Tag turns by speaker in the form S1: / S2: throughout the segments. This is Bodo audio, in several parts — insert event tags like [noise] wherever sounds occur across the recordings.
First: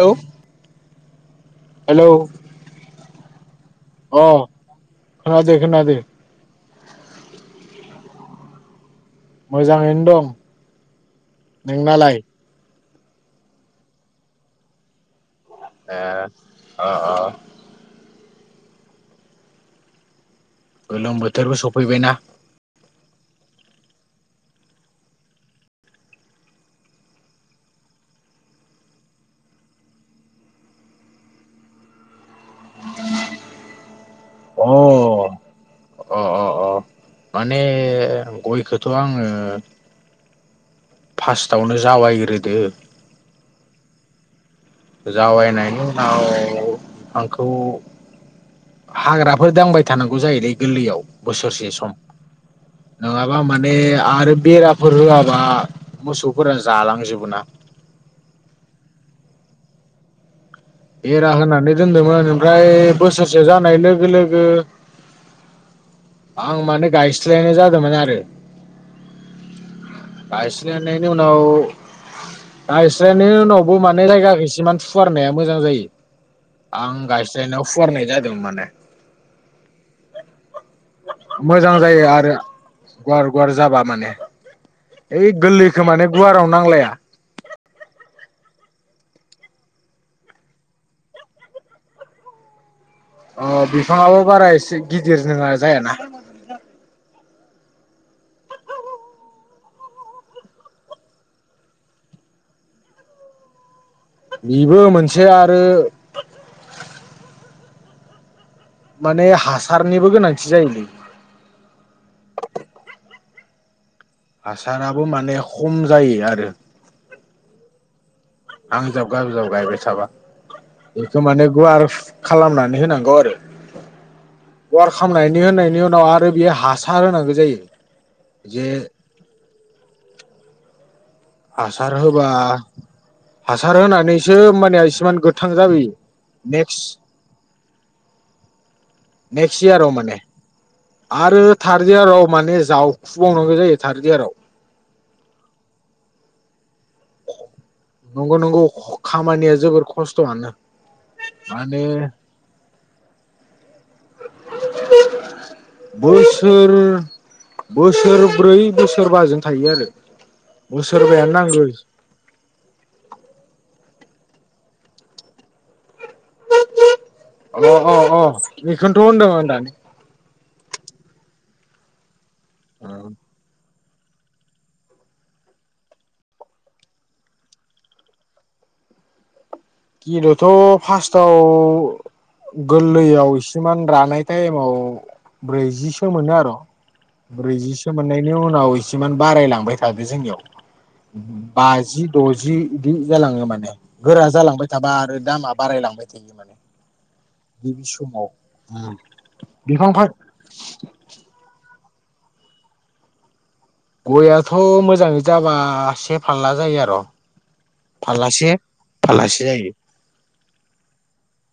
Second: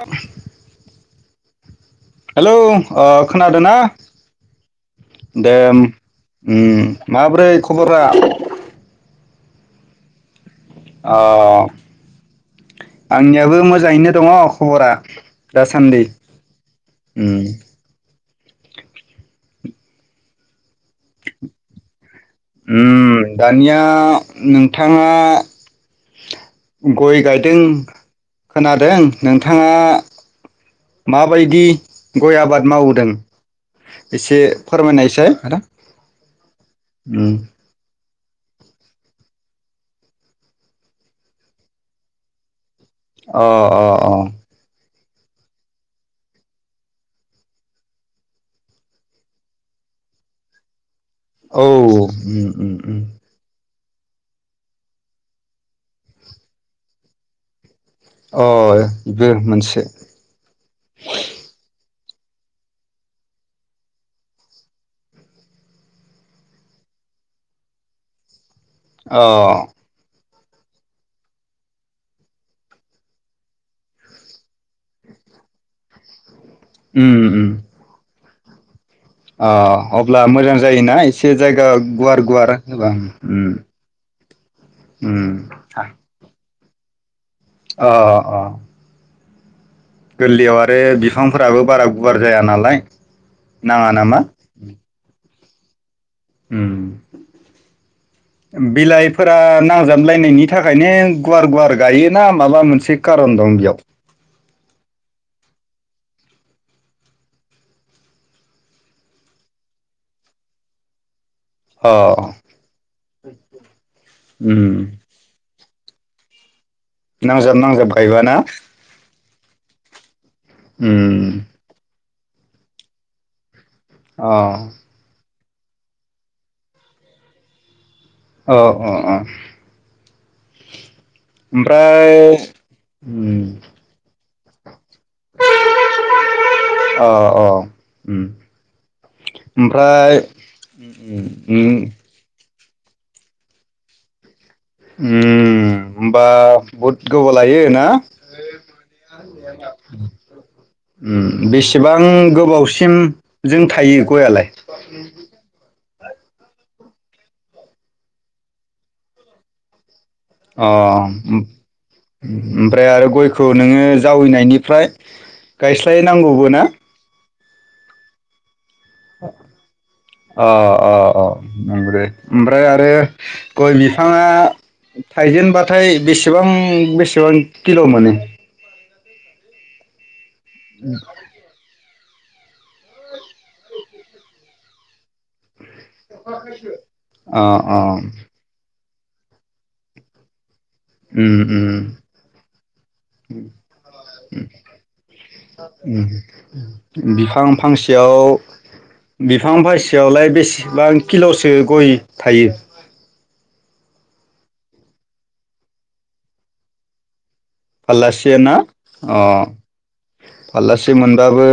S1: Hello
S2: hello. ओ खोना दोंना?
S1: अ
S2: दे
S1: खोनादो
S2: ओम
S1: खोनादो
S2: ओम माब्रै खबर फोरा?
S1: मोजाङैनो दं।
S2: अ।
S1: नोंनालाय
S2: आंनियाबो मोजाङैनो दङ' खबरा। दासान्दि ओम।
S1: गोलोम बोथोरबो सफैबायना।
S2: ओम दानिया नोंथाङा गय गायदों खोनादों। नोंथाङा माबायदि गय आबाद मावदों? एसे
S1: अ
S2: फोरमायनायसाय आदा।
S1: अ
S2: ओम।
S1: गयखोथ' आङो फार्स्टआवनो जावायग्रोदो।
S2: अ अ अ।
S1: जावायनायनि उनाव आंखौ हाग्राफोर दांबाय थानांगौ जायोलै गोललैयाव।
S2: औ ओम ओम ओम।
S1: [unintelligible] बे आरो बेराफोर होआबा मोसौफोरा जालांजोबो ना।
S2: अ बेब मोनसे।
S1: बेरा होनानै दोनदोमोन ओमफ्राय बोसोरसे जानाय लोगो लोगो आं माने गायस्लायनाय जादोमोन आरो
S2: अ।
S1: गायस्लायनायनि उनाव गायस्लायनायनि उनावबो माने जायगाखैइसो मान फुवारनाया मोजां जायो। आं
S2: उम उम
S1: गायस्लायनाव फुवारनाय जादोंमोन। माने
S2: अ अब्ला मोजां जायोना एसे जायगा
S1: मोजां जायो
S2: गुवार
S1: आरो
S2: गुवार होबा
S1: गुवार गुवार
S2: ओम
S1: जाबा माने
S2: ओम।
S1: ओइ गोरलैखौ माने गुवाराव नांलाया।
S2: अ अ गोरलैयाव आरो बिफांफोराबो बारा गुवार जाया नालाय।
S1: अ'
S2: नाङा नामा
S1: बिफाङाबो बारा एसे गिदिर जोंहा जायाना
S2: ओम ओम बिलाइफोरा नांजाबलायनायनि थाखायनो गुवार गुवार गायोना माबा मोनसे खारन दं बेयाव
S1: बेबो मोनसे आरो माने हासारनिबो गोनांथि जायोलै
S2: औ
S1: हासाराबो माने खम' जायो आरो
S2: नांजाब नांजाब गायबा ना
S1: नांजाब गायबाय थाबा बेथ'
S2: उम
S1: माने गुवारफ खालामनानै होनांगौ आरो
S2: अ
S1: गुवार खालामनायनि नि होनायनि उनाव आरो बेयो हासार होनांगो जायो।
S2: अ
S1: जे
S2: अ अ
S1: हासार
S2: ओमफ्राय
S1: होबा
S2: उम
S1: हासार होनानैसो माने इसेमान गोथां जाबोयो नेक्स्ट
S2: ओम
S1: नेक्स्ट इयाराव माने आरो
S2: उम
S1: थार्ड इयाराव माने जावखुबावनांगौ जायो थार्द इयाराव
S2: ओम होमबा बहुद गोबाव लायो ना
S1: नंगौ नंगौ खामानिया जोबोर खस्थ'आनो
S2: ओम
S1: माने
S2: बेसेबां गोबावसिम जों थायो गययालाय।
S1: बोसोर बोसोरब्रै बोसोरबाजों थायो आरो। बोसोरबायानो नांगौ
S2: ओम ओमफ्राय आरो गयखौ नोङो जावैनायनिफ्राय गायस्लायनांगौबो ना
S1: अ अ अ बेखौनथ होन्दों आं दानि
S2: अ अ अ नंगौदे ओमफ्राय आरो गय बि बिफाङआ थाइजेनबाथाय बेसेबां बेसेबां किल' मोनो?
S1: [inaudible] थ' फार्स्टआव गोरलैयाव इसिमान रानाय थाइमआव ब्रैजिसो मोनो आरो
S2: अ अ
S1: ब्रैजिसो मोननायनि उनाव जिमान बारायलांबाय थादो जोंनियाव।
S2: उम उम
S1: बाजि दजि बिदि जालाङो माने गोरा जालांबाय। आरो दामा बारायलांबाय थायो माने
S2: बिफां
S1: गिबि समाव
S2: फांसेयावलाय बिफां फांसेयावलाय बेसेबां किल'सो गय थायो।
S1: गययाथ मोजाङै जाबा से फारला जायो आर'।
S2: फाल्लासे ना अ
S1: जायो
S2: फाल्लासे मोनबाबो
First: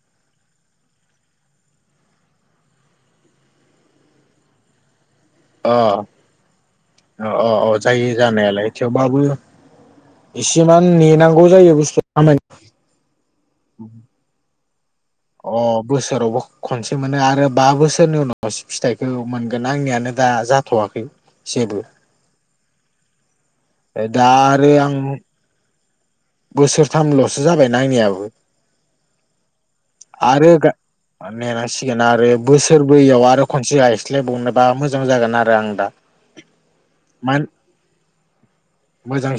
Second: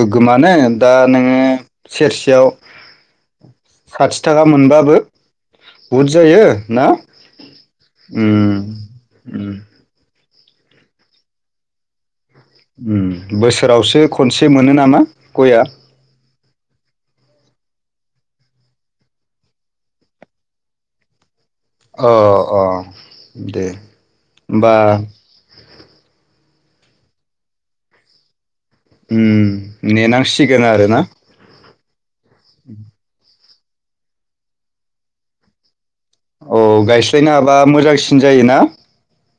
S2: गोग्गोमानो। दा नोङो सेरसेयाव साथि थाखा मोनबाबो।
S1: अ
S2: बुहुद जायो ना
S1: अ अ जायो
S2: उम
S1: जानायालाय थेवबाबो।
S2: उम
S1: इसिमान नेनांगौ जायो बुस्थु। खामानि
S2: ओम बोसोरावसो खनसे मोन। मोनो नामा?
S1: अ
S2: गया
S1: बोसोराव अ। खनसे मोनो आरो बा बोसोरनि उनाव फिथाइखौ मोनगोन आंनियानो दा जाथ'वाखै।
S2: अ अ। दे
S1: ए दा आरो
S2: होमबा
S1: आं। बोसोरथामल'सो जाबाय आंनियाबो।
S2: उम
S1: आरो
S2: नेनांसिगोन
S1: गा
S2: आरोना
S1: नेेनांसिगोन आरो बोसोर ब्रैयाव आरो। खनसे गायस्लायबावनोबा मोजां जागोन आरो आं दा।
S2: औ गायस्लायनो
S1: मान
S2: हाबा मोजांसिन जायोना?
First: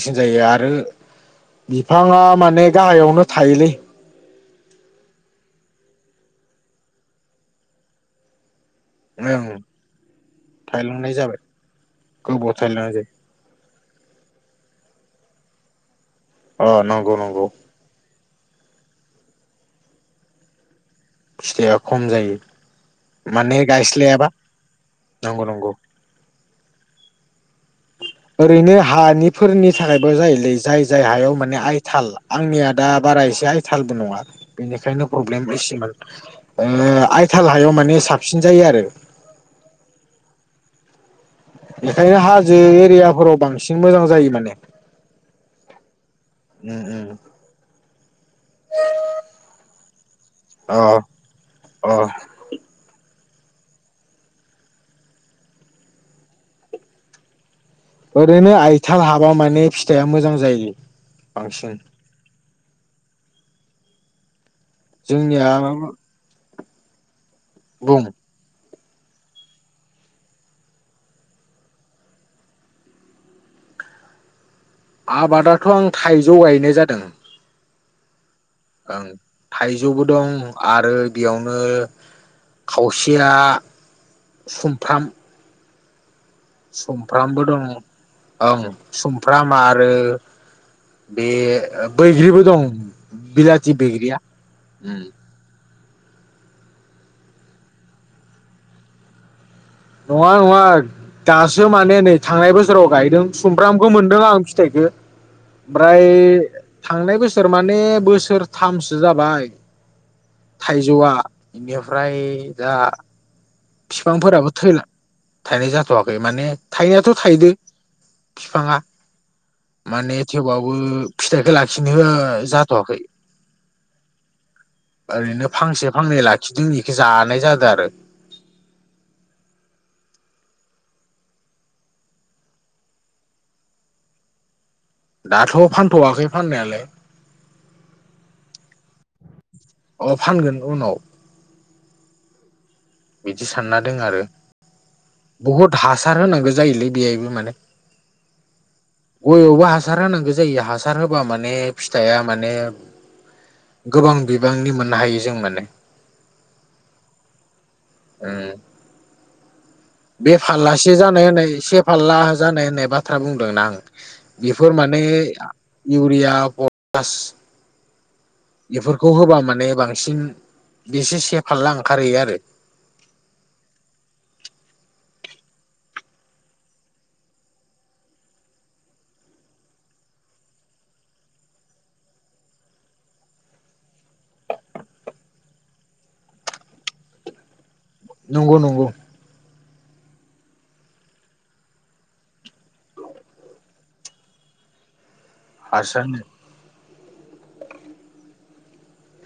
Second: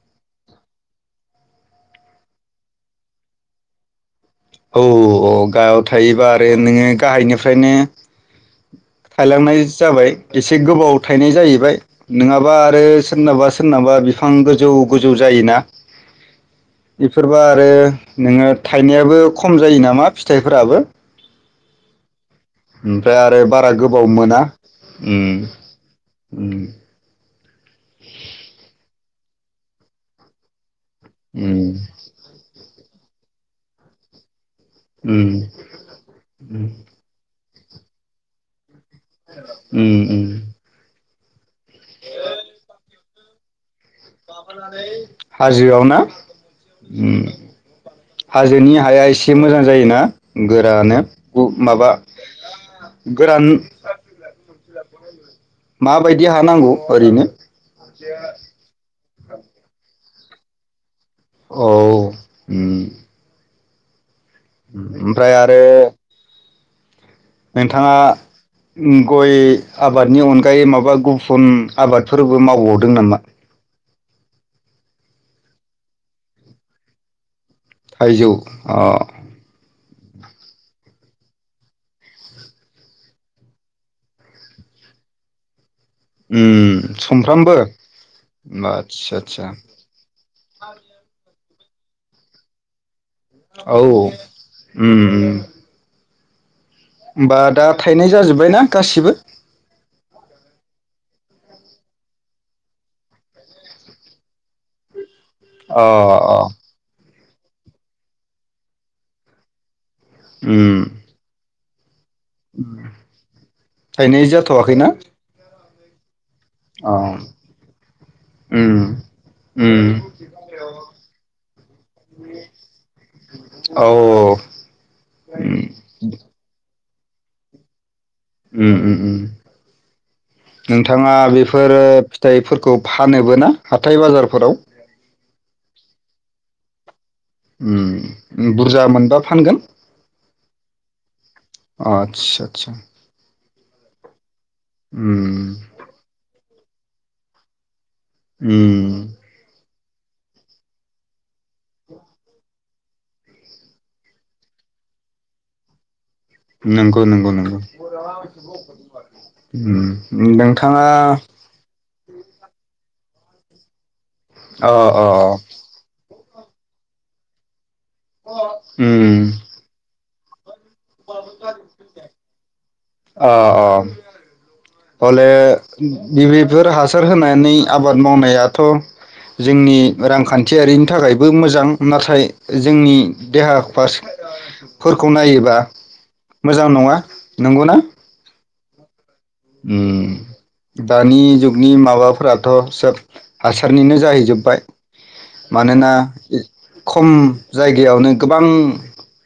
S1: सिन जायो आरो। बिफाङा माने गाहायावनो थायोलै।
S2: औ औ अ गाहायाव थायोबा आरो नोङो गाहायनिफ्रायनो।
S1: ओं
S2: थायलांनाय जाबाय एसे गोबाव
S1: थायलांनाय
S2: थायनाय
S1: जाबाय
S2: जायैबाय
S1: गोबाव
S2: नङाबा आरो
S1: थायलांनाय जायो
S2: सोरनाबा सोरनाबा बिफां गोजौ गोजौ जायोना।
S1: अ नंगौ
S2: बेफोरबा
S1: नंगौ
S2: आरो नोङो। थायनायाबो। खम जायो नामा फिथाइफोराबो।
S1: फिथाइया खम जायो
S2: ओमफ्राय आरो
S1: माने
S2: बारा गोबाव
S1: गायस्लायाबा
S2: मोना उम
S1: नंगौ नंगौ।
S2: उम।
S1: ओरैनो हानि‌ फोरनि थाखायबो जायोलै जाय। जाय हायाव माने
S2: उम
S1: हाइथाल आंनिया। दा बाराय एसे आइथालबो नङा। बेनिखायनो प्रब्लेम एसेमोन
S2: उम
S1: ओ आइथाल हायाव। माने साबसिन जायो आरो
S2: उम उम
S1: बेखायनो हाजो एरियाफोराव बांसिन मोजां जायो माने
S2: हाजोआव ना उम हाजोनि हाया एसे मोजां जायोना
S1: अ
S2: गोरानो उ माबा
S1: अ
S2: गोरान माबायदि हा नांगौ ओरैनो
S1: ओरैनो आय थाब हाबा माने फिथाइआ मोजां जायो।
S2: औ
S1: बांसिन।
S2: उम ओमफ्राय
S1: जोंनिया
S2: आरो नोंथाङा?
S1: बुं
S2: गय आबादनि अनगायै माबा गुफुन आबादफोरबो मावबावदों नामा?
S1: आबादाथ' आं थाइजौ गायनाय जादों।
S2: थाइजौ अ
S1: ओं थाइ जौबो दं आरो बेयावनो खावसेया सुमफ्राम। सुमफ्रामबो दं ओं
S2: आदसा आदसा
S1: सुमफ्राम आरो बे ओ बैग्रिबो दं। बिलाथि
S2: औ औ
S1: बैग्रिया
S2: उम उम होनबा दा थाइनाय जाजोब्बाय ना गासिबो?
S1: नङा नङा दासो माने नै थांनाय बोसोराव गायदों सुमफ्रामबो मोनदों आं फिथाइखौ
S2: अ
S1: ब्राइ
S2: अ
S1: सोर माने बोसोरथामसो जाबाय।
S2: उम
S1: थाइजौवा [inaudible] फ्राय दा
S2: थाइनाय
S1: बिफांफोराबो थैला
S2: जाथ'वाखैना?
S1: थायनाय जाथ'वाखै माने
S2: अ
S1: थायनायाथ' थायदों
S2: उम
S1: फिफाङा
S2: उम
S1: माने थेवबाबबो फिथाइखौ लाखिनो ओ जाथ'वाखै
S2: औ
S1: ओरैनो
S2: उम
S1: फांसे फांनै लाखिदों जानाय जादों आरो
S2: उम उग उम नोंथाङा बेफोरो फिथाइफोरखौ फानोबो ना हाथाय बाजारफोराव?
S1: दाथ' फानथ'वाखै फाननायालाय।
S2: उम बुरजा मोनबा फानगोन।
S1: अ फानगोन उनाव।
S2: आतसा सा सा।
S1: दि सानना दं आरो
S2: उम
S1: बहुत हासार होनांगौ जायोलै बेबो माने।
S2: उम
S1: गयावबो हासार होनांगौ जायो हासार होबा माने फिथाइया माने गोबां बिबांनि मोननो हायो जों माने।
S2: नंगौ नंगौ नंगौ
S1: उम
S2: [unintelligible]
S1: बे
S2: नोंथाङा
S1: फारलासे जानाय होननाय से फालला जानाय होननाय बा था बुंदोंना आं।
S2: अ
S1: बिफोर माने
S2: अ
S1: इउरिया ब बास बेफोरखौ
S2: उम
S1: होबा माने बांसिन बेसे सेफारला ओंखारहैयो आरो
S2: अ अ हले बेबेफोर हासार होनानै आबाद मावनायाथ' जोंनि रांखान्थियारिनि थाखायबो मोजां नाथाय जोंनि देहा फारसफोरखौ नायोबा मोजां नङा नंगौ ना?
S1: नंगौ नंगौ
S2: उम दानि जुगनि माबाफोराथ' सोब हासारनिनो जाहैजोब्बाय मानो ना
S1: हासार
S2: बिद खम जायगायावनो गोबां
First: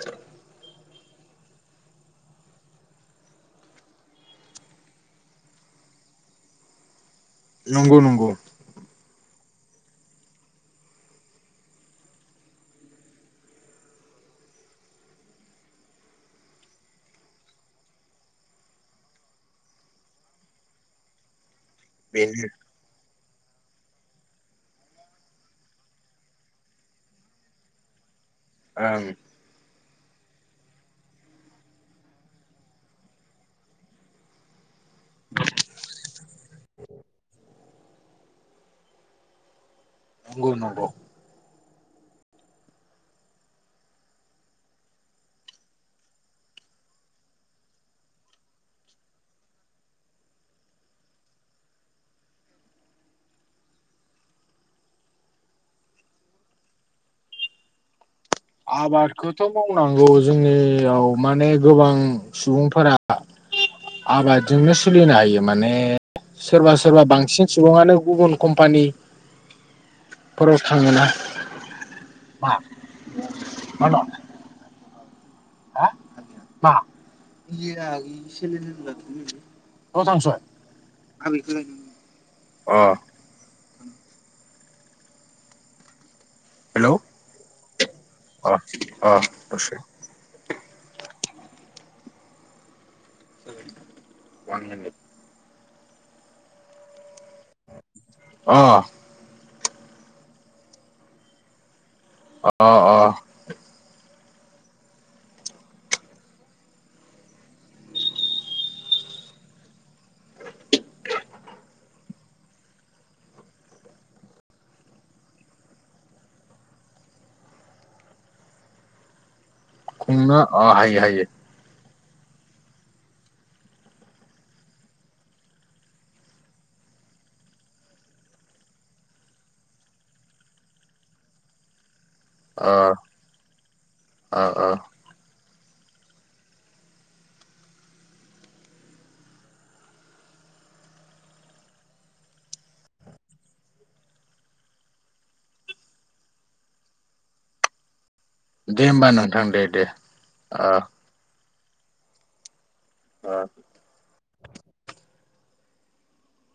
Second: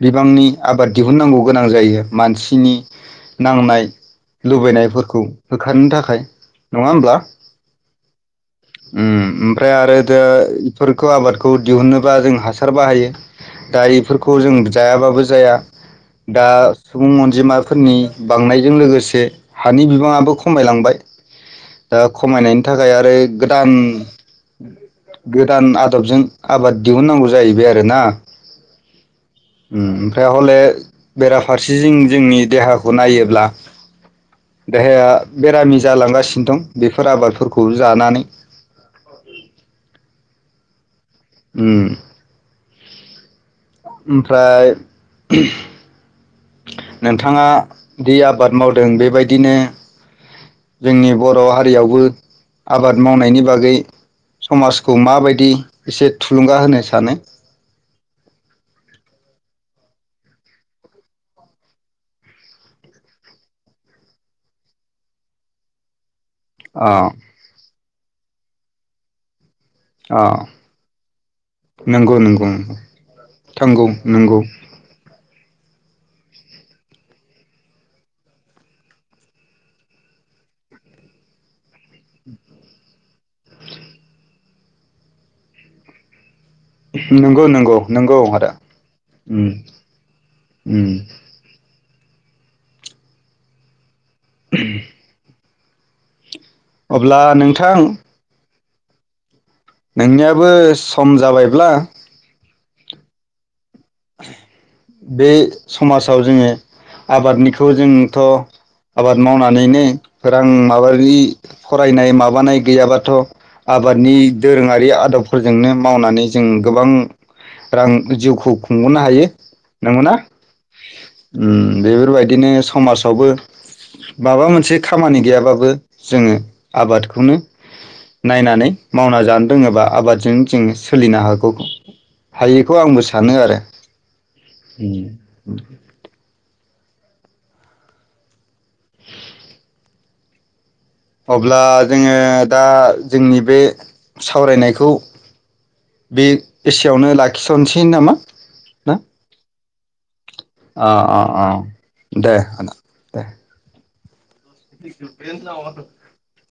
S2: बिबांनि आबाद दिहुननांगौ गोनां जायो मानसिनि नांनाय लुबैनायफोर खौ होखारनो थाखाय नङा होमब्ला।
S1: नंगौ नंगौ
S2: उम ओमफ्राय आरो दा इफोरखौ आबादखौ दिहुनोबा जों हासार बाहायो दा बएफोरखौ जों जायाबाबो जाया दा सुबुं अनजिमाफोरनि बांनायजों लोगोसे हानि बिबाङाबो खमायलांबाय दा
S1: बेनो
S2: खमायनायनि थाखाय आरो गोदान गोदान आदबजों आबाद दिहुननांगौ जाहैबाय आरोना
S1: ओं
S2: उम ओमफ्राय हले बेराफारसेथिं जोंनि देहाखौ नायोब्ला देहाया बेरामि जालांगासिनो दं बेफोर आबादफोरखौ जानानै
S1: नंगौ नगौ
S2: उम ओमफ्राय नोंथाङा दि आबाद मावदों बेबायदिनो जोंनि बर' हारियावबो आबाद मावनायनि बागै समाजखौ माबायदि एसे थुलुंगा होनो सानो
S1: आबादखौथ' मावनांगौ जोंनियाव माने गोबां सुबुंफोरा आबादजोंनो सोलिनो हायो माने सोरबा
S2: अ
S1: सोरबा बांसिन सुबुंङानो गुबुन कम्पानि
S2: अ नोंगौ नोंगौ
S1: मा
S2: नोंगौ थांगौ नंगौ
S1: हो मा [unintelligible] नआव थांसै आबैखौ [unintelligible] अ हेलौ
S2: नंगौ नंगौ नंगौ आदा
S1: अ अ
S2: उम
S1: दसे
S2: उम
S1: [inaudible] [unintelligible]
S2: अब्ला नोंथां
S1: अ ।
S2: नोंनियाबो सम जाबायब्ला
S1: अ अ।
S2: बे समाजाव जोंङो आबादनिखौ जोंथ' आबाद मावनानैनो रां माबारि फरायनाय माबानाय गैयाबाथ' आबादनि दोरोङारि आदबफोरजोंनो मावनानै जों गोबां रां जिउखौ सोंहरनो हायो। नंगौना
S1: खुंनो अ हायो हायो।
S2: उम बेफोरबायदिनो समाजावबो माबा मोनसे खामानि गैयाबाबो जोंङो आबादखौनो नायनानै मावना जानो रोङोबा आबादजों जोंङो सोलिनो हागौ
S1: अ
S2: हायोखौ आंबो सानो आरो ।
S1: अ अ ।
S2: [inaudible] अब्ला जोंङो दा जोंनि बे सावरायनायखौ बे एसेवनो लाखिथ'नोसै नामा?
S1: दे
S2: ना
S1: होमबा नोंथां दे दे।
S2: अ अ अ दे ।
S1: अ।
S2: [unintelligible]